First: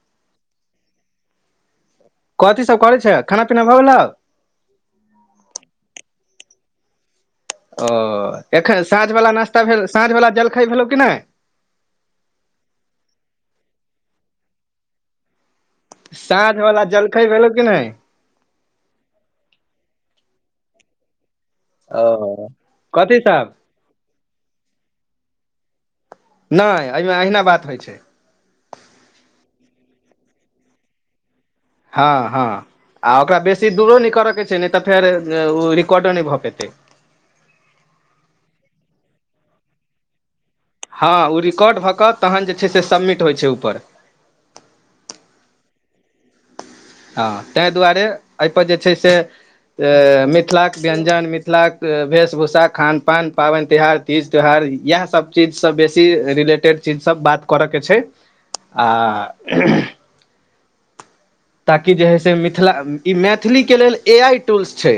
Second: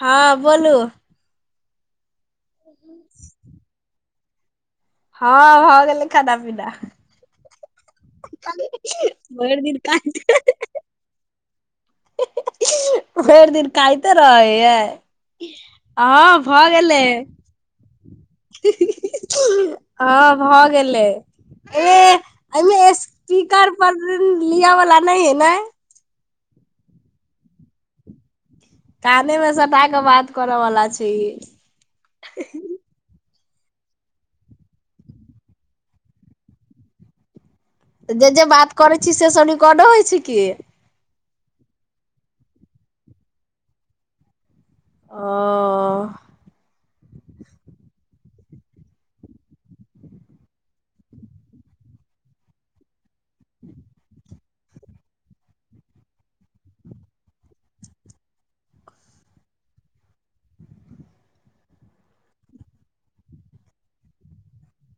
हँ बोलू कथी सब करै छै खाना पीना भऽ गेलौव हँ भऽ गेले खाना पीना ओ एखन साँझ वाला भरि नाश्ता दिन भेल साँझ काइट वाला जलखाय भेलो कि नय भइर दिन खाइते रहैयै हँ साँझ भऽ वला गेलेय जलखै भेलौ कि नय ही ही हँ भऽ गेलै ओ कथि साब [unintelligible] दिन लियावला नय हे न नय एहिमे अहिना बात होइ छै काने मे सटा क बात करऽवला छै ई हँ हँ आ ओकरा बेसी दूरो नहि करऽके छै नहि तऽ फेर ओ रिकॉर्डो नहि भऽ पेतै। जे जे बात करै छी सेसभ रिकॉर्डो होइ छै की हँ ओ रिकॉर्ड भऽ कऽ तहन जे छै से सबमिट होइ छै ऊपर। अ अ हँ तैय। दुआरे एहिपर जे छै से। त मिथिलाक व्यञ्जन मिथिलाक वेशभूषा खान पान पाबनि तिहार। तीज त्यौहार इएह सब चीज सब बेसी रिलेटेड चीज सब बात करय के छै। आ। [unintelligible] ताकि जे है से मिथिला ई मैथिली के लेल ए आई टोल्स छै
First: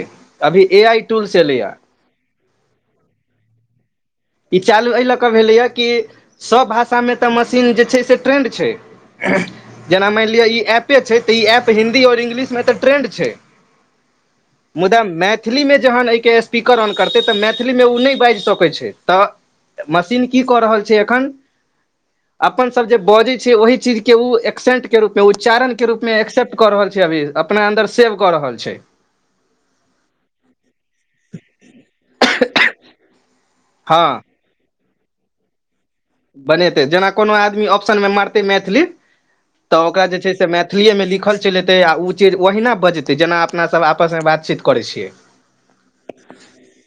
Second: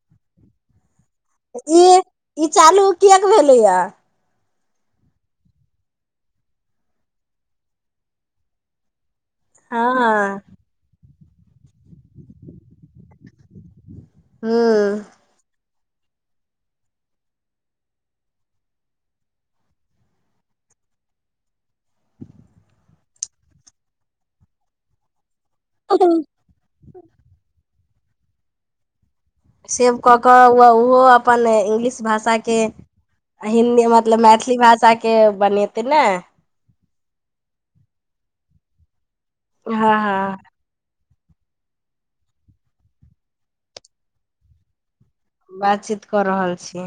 अभी ए आइ। टूल्स एलैए ई ई चालू किएक भेलै या ई चालू एहि लऽ कऽ भेलैए कि सभ भाषामे तऽ मशीन जे छै से ट्रेन्ड छै। जेना मानि हँ लिअ ई एप छै तऽ ई एऐप हिन्दी आओर इंग्लिशमे तऽ ट्रेंड छै मुदा मै हूँ मैथिलीमे जहन एहिके स्पीकर ऑन करतै तऽ मैथिलीमे उ नै बाजि सकै छै। तऽ मशीन की कऽ रहल छै एखन। अपन सब जे बजे छै ओही चीज के ओ एक्सेंट के रूप मे उच्चारण। के रूप मे एक्सेप्ट क रहल छ छै अभी अपना अन्दर सेव कऽ रहल छै। सेव कऽ कऽ उहो ओहो अपन इंगलिश भाषाके हिन्दी हँ मतलब मैथिली। थि भाषा के बनेतै नै। बनेतै जेना कोनो आदमी ऑप्शन मे मारतै मैथिली तऽ हँ ओकरा जे छै हँ से मैथ मैथिलीएमे लिखल चलि एतै आ उ चीज ओहिना बजतै जेना अपनासभ आपसमे बातचीत करै छियै। बातचीत कऽ रहल छी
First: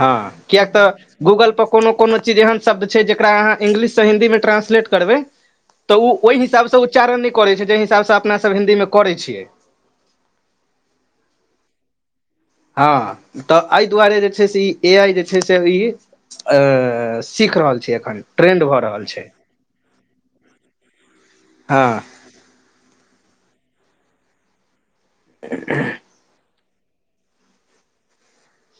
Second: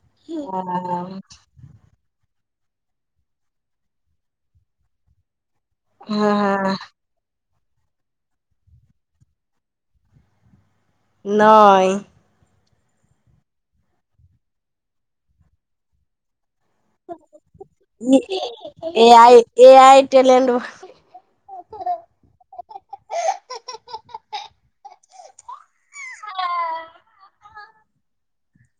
हँ किएक तऽ गूगल प कोनो कोनो चीज एहन शब्द छै जेकरा अहाँ इंग्लिशसँ हिंन्दीमे ट्रांसलेट करबै। तऽ ओ ओहि हँ हँ हिसाबसँ उच्चारण नहि करैत छै जाहि हिसाबसँ अपनासभ हिंन्दी मे करै छियै। नय हँ तऽ एहि दुआरे जे छै से ई ए आइ जे छै से ई अ ऐ सीख रहल छै एखन ट्रेंड भऽ रहल ए छै। आइ ए इ टेलेनड हँ [unintelligible] हँ [unintelligible]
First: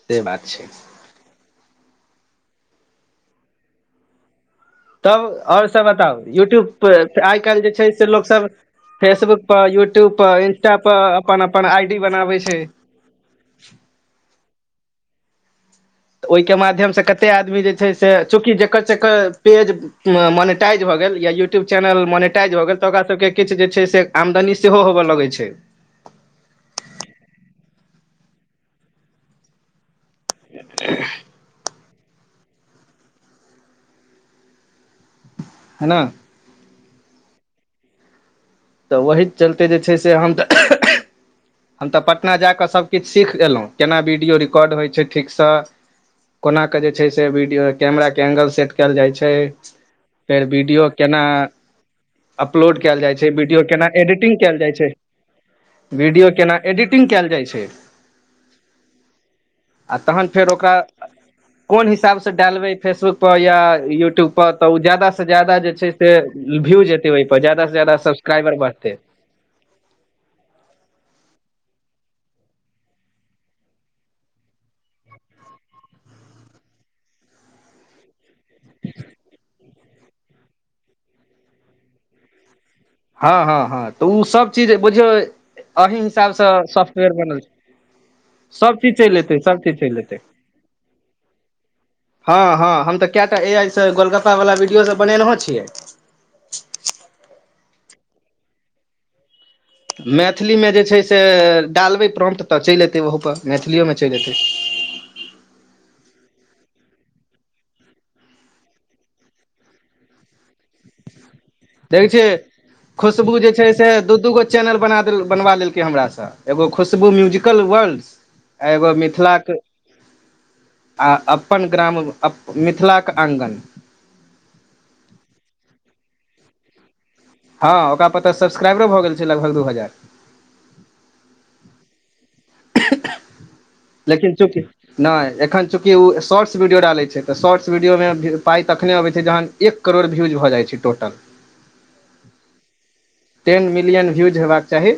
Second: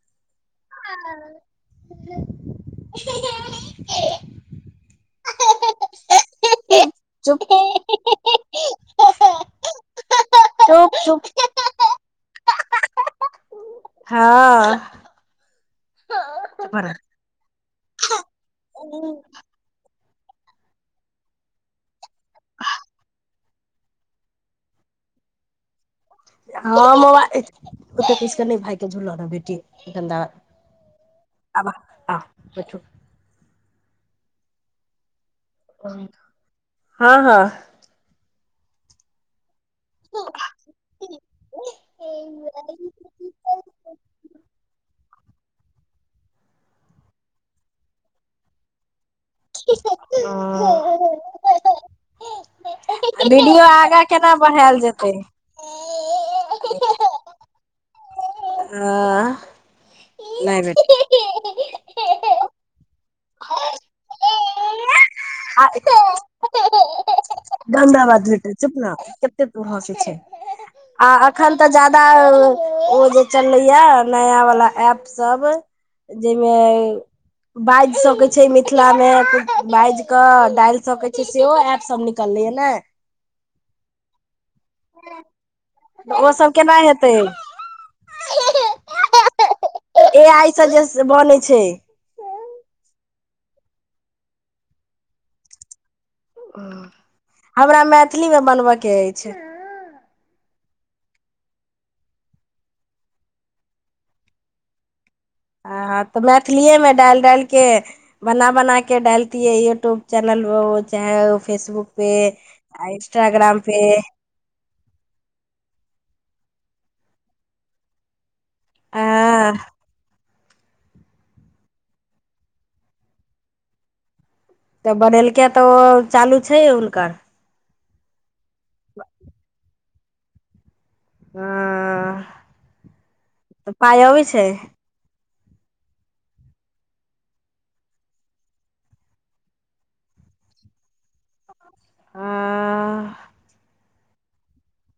से बात छै [unintelligible] तब आओर सब बताउ यूट्यूब पर आइ चुप काल्हि जे छै। लोग सब फेसबुक पर यूट्यूब पर इंस्टा चुप पर चुप अपन अपन आई डी बनावे छै। हँ। ओहिके माध्यम से कते आदमी जे छै से चूँकि जेकर जेकर पेज। मअ मोनेटाइज भऽ गेल या यूट्यूब चैनल मोनिटाइज भऽ गेल तऽ ओकरा सब के किछ जे छै से आमदनी सेहो होबऽ लगै छै ह माबा ओतऽ किछ के नहि भाय के झूलल रह बेटीा [inaudible] [unintelligible] हँ है। है न हँ हँ। तऽ ओहिी चलते जे छै से हम तऽ। हम तऽ पटना जाक सब किछ सीख एलो केना वीडियो रिकॉर्ड होय छै ठीकसँ कोनाकऽ जे छै से वीडियो कैमराके एगल सेट कयल जाइ छै फेर वीडियो केना अपलोड कायल जाइ छै जे वीडियो केना आगाँ एडिटिंग कायल जाइ बढ़ायल छै जेतै वीडियो केना एडिटिंग कयल जाइ छै अ आ तहन फेर नहि ओकरा कोन हिसाब भेट डालबै फेसबुक पर या यूट्यूब तऽ ओ जादा से जादा आ जे छै से भ्यूज जेतै ओहिप जदा से जादा चुपना कते तू हसे छै [inaudible] आ अखन तऽ जादा ओ जे चललेया नाया वला ऐप सब जाहिमे बाइज सकै छैय मिथिला मे बाज के डाइल सकैत छैय सेहो एऐप सब निकललै या ने हाँ हाँ हाँ तऽ ओ सब चीज बुझियौ अह तऽ ओ हिसाबसँ सब केना सॉफ्टवेयर हेतै बनल छैय सभ चीज चेल अयतै सभ चीज चेल अयतै ए आइ से जे बनै छै हाँ हाँ हम तऽ केटा ए आइ से गोलगप्पा वला वीडियो सब बनेनेयो छियै [inaudible] हमरा मैथिलीमे बनबयक ऐछ मैथिलीमे जे छैय से डालबै प्रम्प तऽ चइल अयतै ओहपर मैथली ओहोमे चइल अयतै हाँ तऽ मैथिलिएमे डाल डाल कऽ बना बना के डालती है यूट्यूब चैनल चाहे फेसबुक देखै पे छियै खुशबू जे इन्स्टाग्राम छै पे से दू दू गो चैनल बनवा लेलेलकै हमरा सँ एगो खुशबू म्यूजिकल वर्ल्ड आ एगो मिथिलाके हँ [inaudible] आ अपन ग्राम मिथिलाके आङ्गन तऽ बनेलक तऽ ओ चालू छैय हुनकर हाँ ओकरा पर तऽ सब्सक्राइबरो भऽ गेल छैय लगभग दू हजार हँ तऽ पाइ अबै लेकिन छै चूकि नय एखन चूँकि ओ शॉर्ट्स वीडियो डालै छैय तऽ शॉर्ट्स वीडियोमे भ पाइ तखने अबैत छैय जहन एक करोड़ भीयूज भऽ जाइ छैय टोटल हँ टेन मिलियन व्यूज होेबाक चाही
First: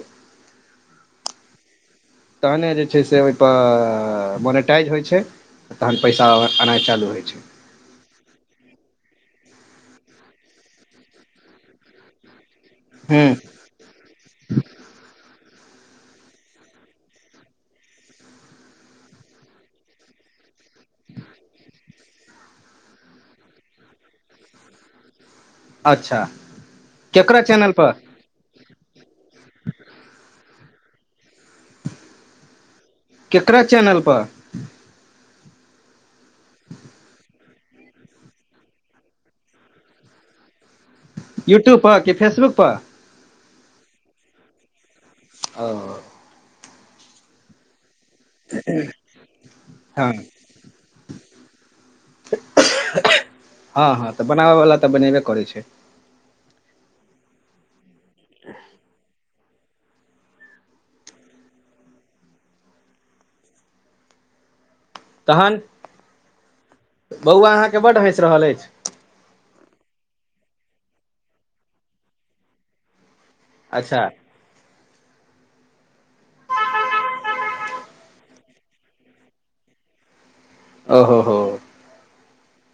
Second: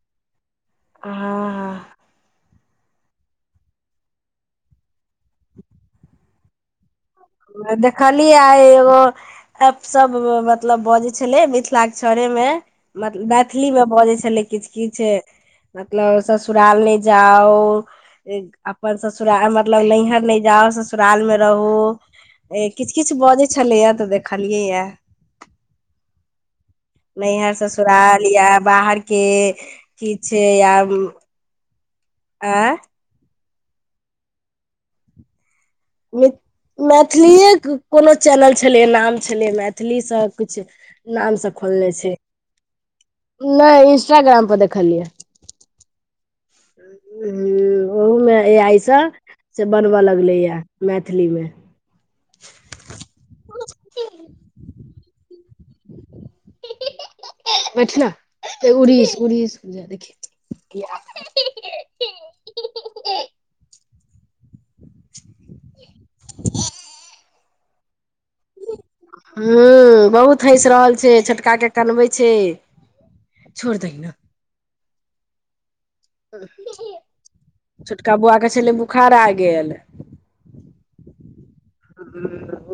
हाँ हाँ तहने जे छैय से ओहिपर मोनिटाइज होइ छैय तहन पैसा एनाइ चालू होइ छैय देखली आय एगो अपसब मतलब बजै छलै मिथिलाक के छड़े मे हूँ मैथिली मे बजै छलै किछ किछ मतलब ससुराल ने जाउ अपन ससुराल मतलब नैहर नय जाउ ससुराल में रहू ए किछ किछ बजै छलैया तऽ देखलियै यए अच्छा केकरा नैहर चैनल पर ससुराल या बाहर के किछ या आँ केकरा चैनल पर मि मैथिलीए के कोनो चैनल छलै नाम छलै मैथिलीसँ किछु नाम से यूट्यूब खोलनेे पर कि छै फेसबुक पर नय इंस्टाग्राम पर देखलियै ओ [inaudible] ओहो मे ए आई से बनबय हँ लगलैए मैथिलीमे हँ हँ तऽ बनाबयवला तऽ बनेबे करै छै बैठना त उड़ीस-उड़ीस जा देखखि [inaudible] तहन हँ हँ बौआ अहाँके बड हैंस रहल अछि हू बहुत हेस रहल छै छोटका के कनबै छै छोड़ दही अच्छा ने छोटका बौआ के छलै बोखार आ गेल ओ हो हो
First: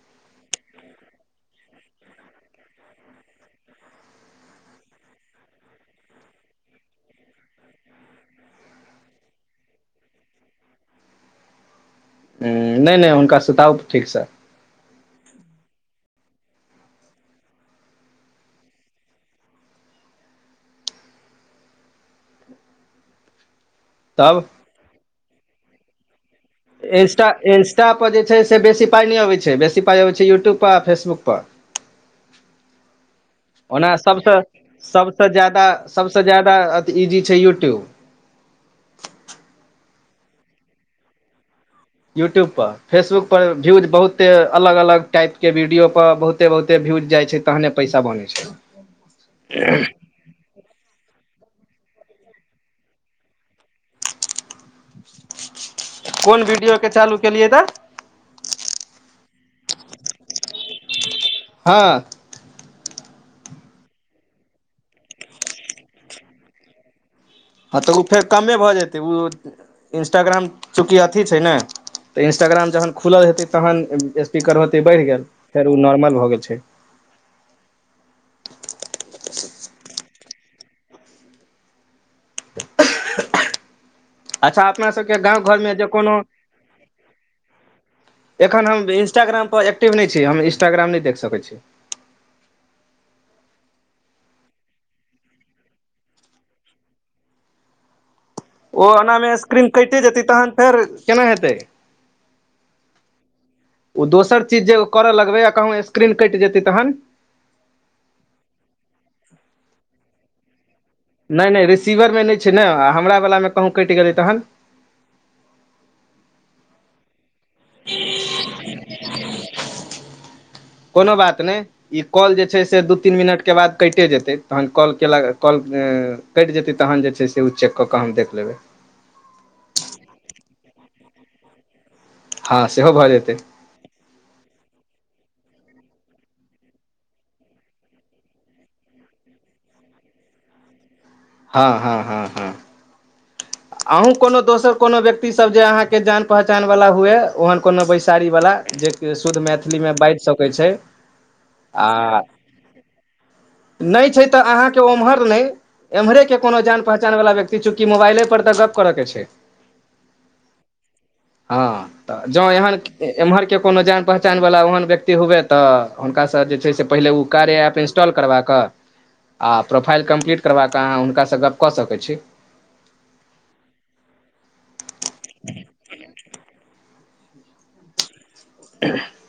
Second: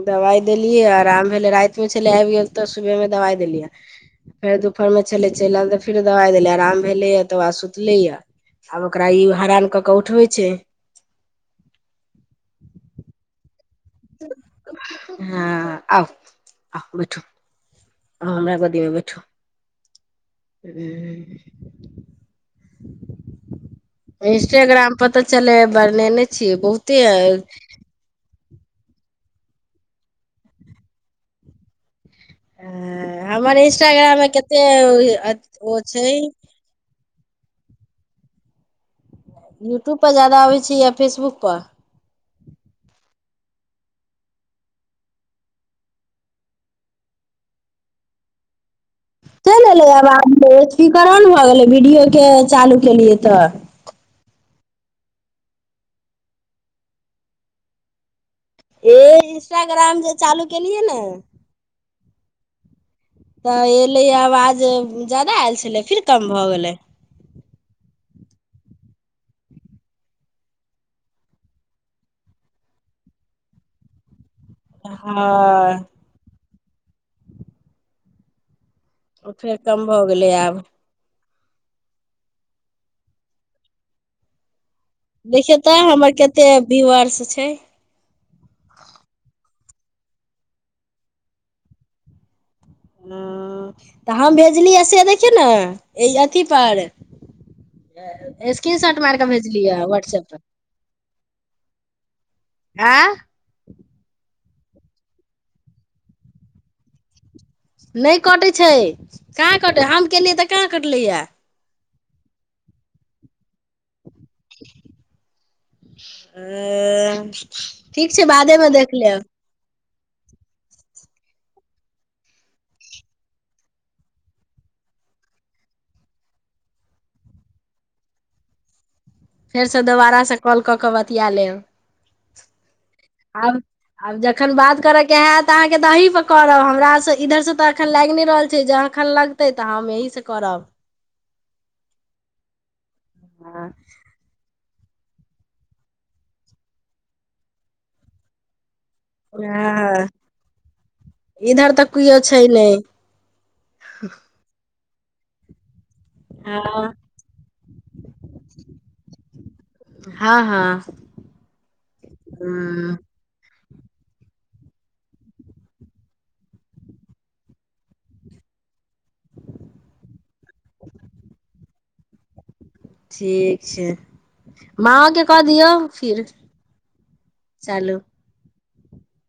दवाइ देलियै आराम भेलै रातिमे छले आबि गेल तऽ सुबहमे दवाइ देलियै फेर दुपहर मे छले चलि आयल तऽ फेर दवाइ देले आराम भेले या तऽ सुतले या आब ओकरा ई हरान कऽ उठबै छै नहि नहि हुनका सुताउ ठीक से हँ आउ आ बेठो हँ हमरा गोदी मे बैठु ह [inaudible] तब इंस्टग्राम पर चले बरने ने इंस्ट इंस्टा इंस्टा पर जे छै से बेसी पाइ नहि अबै छै बेसी पाइ अबै छै यूट्यूबपर आ फेसबुकपर हमर ओना इंस्टाग्राम मे सबसे कते सबसे जादा ओ छै सबसे जादा तऽ इजी छै यूट्यूब यूट्यूबपर जादा अबै छै या फेसबुकपर यूट्यूब पर फेसबुक पर व्यूज बहुते अलग अलग टाइप के वीडियो पर बहुते बहुते बहुते भ्युज जाइ छै तहने पैसा बनै छै चलि एलै आब आब त स्पीकर ने भऽ गेलै वीडियओ के चालू केलियै तऽ कोन वीडियोके चालू केलियै तऽ हे इंस्टाग्राम जे चालू केलियै ने हँ तऽ एयलै या आवाज जादा आयल छलै फिर कम भऽ गेलै हँ तऽ ओ फेर कमे भऽ जेतै उ इंस्टाग्राम चूकि अथी छै ने तऽ इंस्टाग्राम जहन खुलल हेतै तहन स्पीकर होते बढ़ि गेल फेर हँ ओ नॉर्मल भऽ गेल छै ओ फेर कम भऽ गेलै आब अच्छा अपना सबके गाँव देखियौ घरमे तऽ जे हमर कोनो कते व्यूअर्स छै एखन हम इंस्टाग्राम पर एक्टिव नहि छी हम इंस्टाग्राम नहि देख सकै छी हँ तऽ हम भेजलियै से देखियौ ने एहि अथी पर स्क्रीन ओ शॉट मार कऽ ओनामे स्क्रीन भेजलियै कटि जेतै व्हाट्सएप पर तखन फेर केना हेतै आँ ओ दोसर चीज जे करऽ लगबै आ कहुँ स्क्रीन कटि जेतै तहन नहि कटैत छै कहाँ कटै हम केलियै तऽ कहाँ कटलैया नहि नहि रिसीभरमे नहि छै ने हमरा बलामे कहुँ कटि गेलै तहन अ ठीक छै बादे मे देख लेब कोनो बात नहि ई कॉल जे छै से दू तीन मिनटके बाद कटि जेतै तहन कॉल केलक कॉल कटि जेतै तहन उ जे छै से उ चेक कऽ हम देख लेबै फेरसँ दोबारासँ कॉल कऽ बतिया लेब हँ सेहो भऽ जेतै आब आब जखन बात करैय के हाएत त आहाँ के त आहि प करब हमरा सँ इधर सँ त अखन लाइग नै रहल छै एखन लगतै तऽ हम एहि सँ करब। हँ हँ हँ हँ अहूँ कोनो दोसर कोनो व्यक्तिसब जे अहाँके जान पहचानवाला हुए ओहन कोनो बैसारीवाला जे जे शुद्ध मैथिलीमे बाजि सकै छै इधर तऽ किओ आ छै नहि नै छै तऽ अहाँके उम्हर नै एम्हरे के कोनो जान हँ पहचान वाला व्यक्ति की चुकी मोबाइले प तऽ गप करऽ के छै हँ हँ हँ तऽ जह हँ [unintelligible] एम्हर के कोनो जान पहचान वला ओहन व्यक्ति हुवए तऽ हुनका सब जे छै से पहिले ओ कार्य एऐप इन्स। ट्रल करवा क आ प्रोफ़ाइल कंपलीट करबा क अहा उनका स गप क सके छी। ठीक छै माँओे के कऽ दियौ फिर। चालू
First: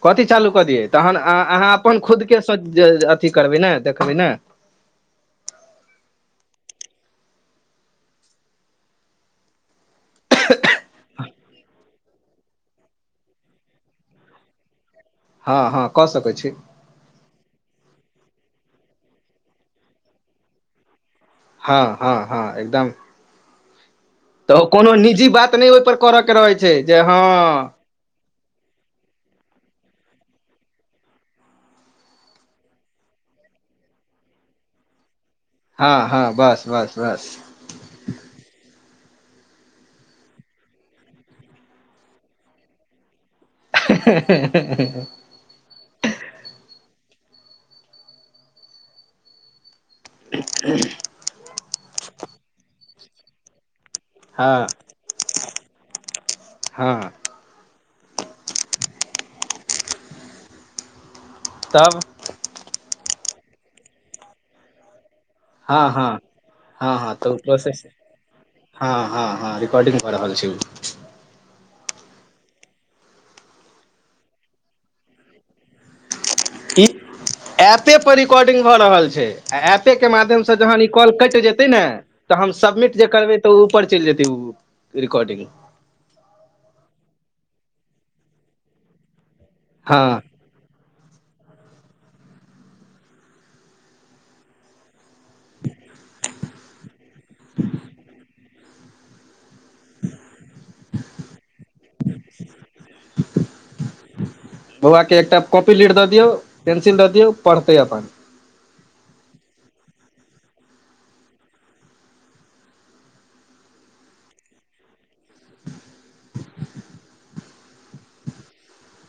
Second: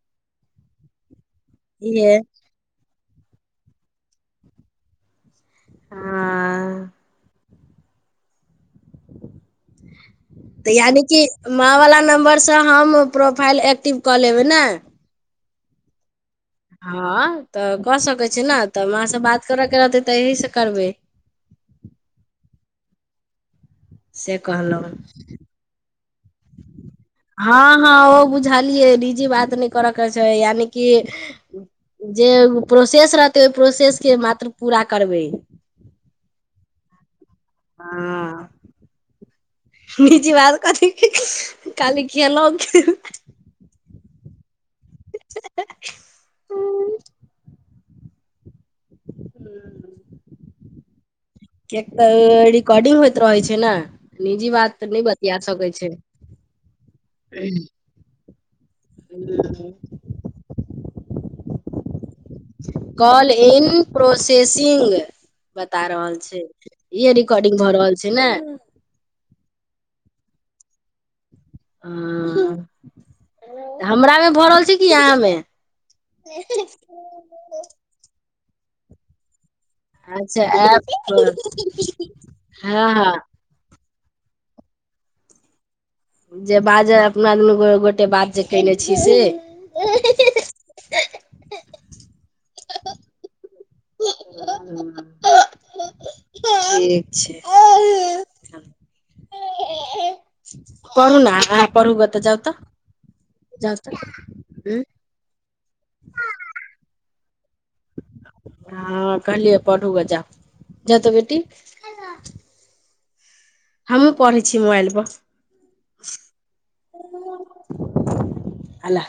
कथी चालू कऽ दियै तहन अहा अहाँ अपन इहे खुद के। [unintelligible] अथी करबैई ने देखबैइ नै। आ ए तऽ यानि कि माँ वला नम्बर सँ हम प्रोफाइल एक्टिव कऽ लैबेई ने। हँ हँ कऽ सकैत छी हँ तऽ कऽ सकैत छी ने तऽ माँ सँ बात करय के रहतै तऽ एहि सँ करबैइ हँ- हँ- हँ एकदम से तऽ कोनो कहलहुँ निजी बात नहि ओहिपर करय के रहैत छै जे हँ हँ ओ बुझलियै निजी बात नहि करऽ के छै यानि कि। जे प्रोसेस रहतै ओहि प्रोसेस के मात्र पूरा करबै। हँ - हँ - बस - बस - बस। हँ अ अ निजी बात करथ काली खेलउ कि हा हा हा [unintelligible] हूं [unintelligible] हू [unintelligible] ह कियाक त रिकोर्डिन होइत रहैए छै नै निजी हँ बात तऽ न बतिया सकै छै हँ हम्म [inaudible] ह [inaudible] तब कॉल इन प्रोसेसिंग। बता हँ हँ रहल छै हँ इहे हँ तऽ ओ रिकॉर्डिंग भऽ प्रोसेस रहल छै ने। हँ - हँ - हँ रिकॉर्डिंग भऽ रहल छै ओ। आ [unintelligible] हमरा मे भए रहल छै कि आहाँ मे। इ एपे पर रिकोडिन भ रहल छैए ए एप। त के माध्यम स अच्छा जहन इ ऐप कॉल पर कइट जैते ने त हम हँ सममीट जे हँ करबैइ। तऽ ऊपर चलि जेतेए उ रिकॉर्डिंग जे बाजव अपना दुनू गोटे बात जे केने छीय से हँ। [unintelligible] ठिक छै पढू न आहाँ पढू ग जाऊ त। बौआ के एकटा कॉपी लिड दए दियौ पेंसिल दए दियौ पढ़तै अपन। हँ कहलियै पढू ग जाऊ जा त बेटी [unintelligible] हमु पढ़ै छीय मोबाईल पर हले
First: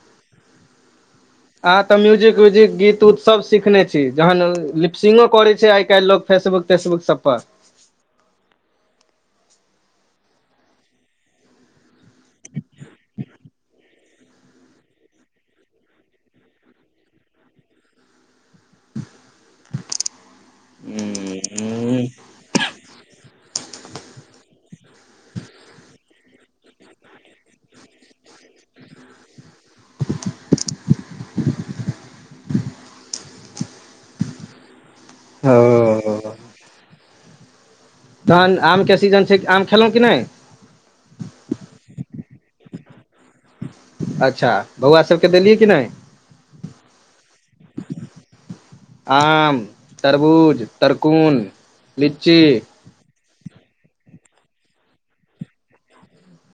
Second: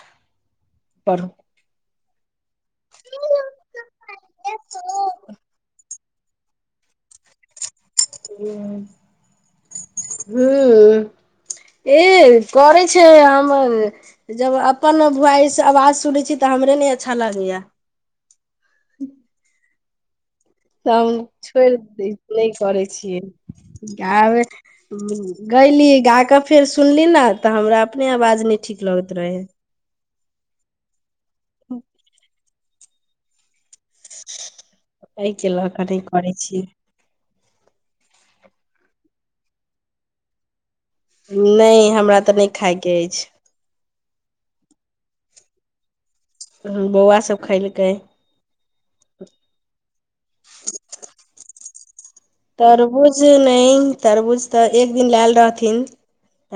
पढ़ू ह त म्यूजिक व्यूजिक गीत उत सब सिखने छी जहन लिपसिंगो करे छै आइ काल्हि लोग फेसबुक तेसबुक सब पर ह हुम्म ए करे छैय हमर जब अपन भुवाईस आवाज सुनै छीय तऽ हमरे नय अच्छा लगैया [inaudible] त हम छोड़ि नय करै छियै गयली ग कऽ फेर सुनली ने तऽ हमरा अपने आवाज नय ठीक लगैत रहे [inaudible] [inaudible] ने केलक नय करै ओ छि तहन आम के सीजन छैय आम खेलहुँ कि नय नय हमरा तऽ नय खाायके अछि। अच्छा बौआ सबके देलियै कि नय बौआ सब खयलकै आम तरबूज तरकोन लीची तरबूज नय तरबूज त एक दिन लायल रहथिन